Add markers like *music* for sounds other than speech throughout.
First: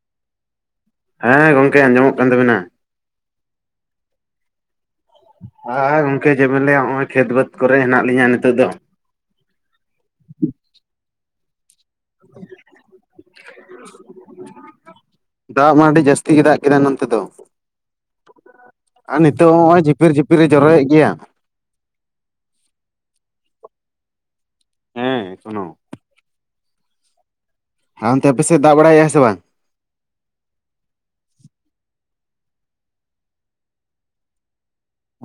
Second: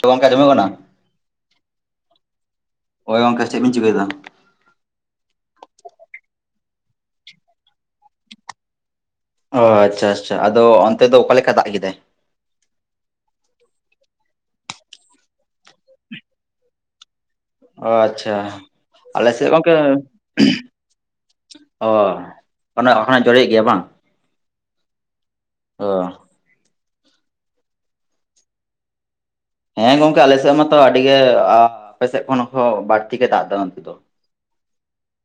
ᱛᱚ ᱜᱚᱢᱠᱮ ᱚᱸᱡᱚᱢᱚᱜᱠᱟᱱᱟ ᱦᱮᱸ ᱜᱚᱢᱠᱮ ᱟᱸᱡᱚᱢᱚᱜ ᱠᱟᱱ ᱛᱟᱵᱤᱱᱟ ᱦᱳᱭ ᱜᱚᱝᱠᱮ ᱪᱮᱫ ᱵᱤᱱ ᱪᱤᱠᱟᱹᱭᱮᱫᱟ? ᱟᱨ ᱜᱚᱝᱠᱮ ᱪᱮᱫ ᱵᱤᱱ ᱞᱟᱹᱭᱟ ᱱᱚᱜᱼᱚᱭ ᱠᱷᱮᱛ ᱵᱟᱹᱛ ᱠᱚᱨᱮ ᱦᱮᱱᱟᱜ ᱞᱤᱧᱟᱹ ᱱᱤᱛᱚᱜ ᱫᱚ, ᱚ ᱟᱪᱪᱷᱟ ᱟᱪᱪᱷᱟ ᱟᱫᱚ ᱚᱱᱛᱮ ᱫᱚ ᱚᱠᱟᱞᱮᱠᱟ ᱫᱟᱜ ᱠᱮᱫᱟᱭ? *unintelligible* ᱫᱟᱜ ᱢᱟ ᱟᱹᱰᱤ ᱡᱟᱹᱥᱛᱤ ᱜᱮ ᱫᱟᱜ ᱠᱮᱫᱟ ᱱᱚᱱ ᱛᱮ ᱫᱚ, ᱚ ᱟᱪᱪᱷᱟ ᱟᱨ ᱟᱞᱮ ᱥᱮᱫ ᱱᱤᱛᱚᱜ ᱦᱚᱸ ᱜᱚᱝᱠᱮ ᱱᱚᱜᱼᱚᱭ ᱡᱷᱤᱯᱤᱨ ᱡᱷᱤᱯᱤᱨ ᱮ ᱡᱚᱨᱚᱭᱮᱫ ᱜᱮᱭᱟ᱾ ᱚ ᱚᱱᱮ ᱮᱠᱷᱱᱟᱜ ᱡᱟᱲᱤᱭᱮᱫ ᱜᱮᱭᱟ ᱵᱟᱝ? ᱦᱮᱸ ᱮᱠᱷᱚᱱᱚ *unintelligible* ᱦᱮᱸ ᱚᱱᱛᱮ ᱟᱯᱮ ᱥᱮᱫ ᱫᱟᱜ ᱵᱟᱲᱟᱭᱮᱫᱼᱟ ᱥᱮ ᱵᱟᱝ? ᱦᱮᱸ ᱜᱚᱝᱠᱮ ᱟᱞᱮ ᱥᱮᱫ ᱢᱟᱛᱚ ᱟᱹᱰᱤ ᱜᱮ ᱟᱯᱮ ᱥᱮᱫ ᱠᱷᱚᱱ ᱦᱚᱸ ᱵᱟᱹᱲᱛᱤ ᱜᱮ ᱫᱟᱜ ᱫᱟ ᱱᱚᱛᱮ ᱫᱚ᱾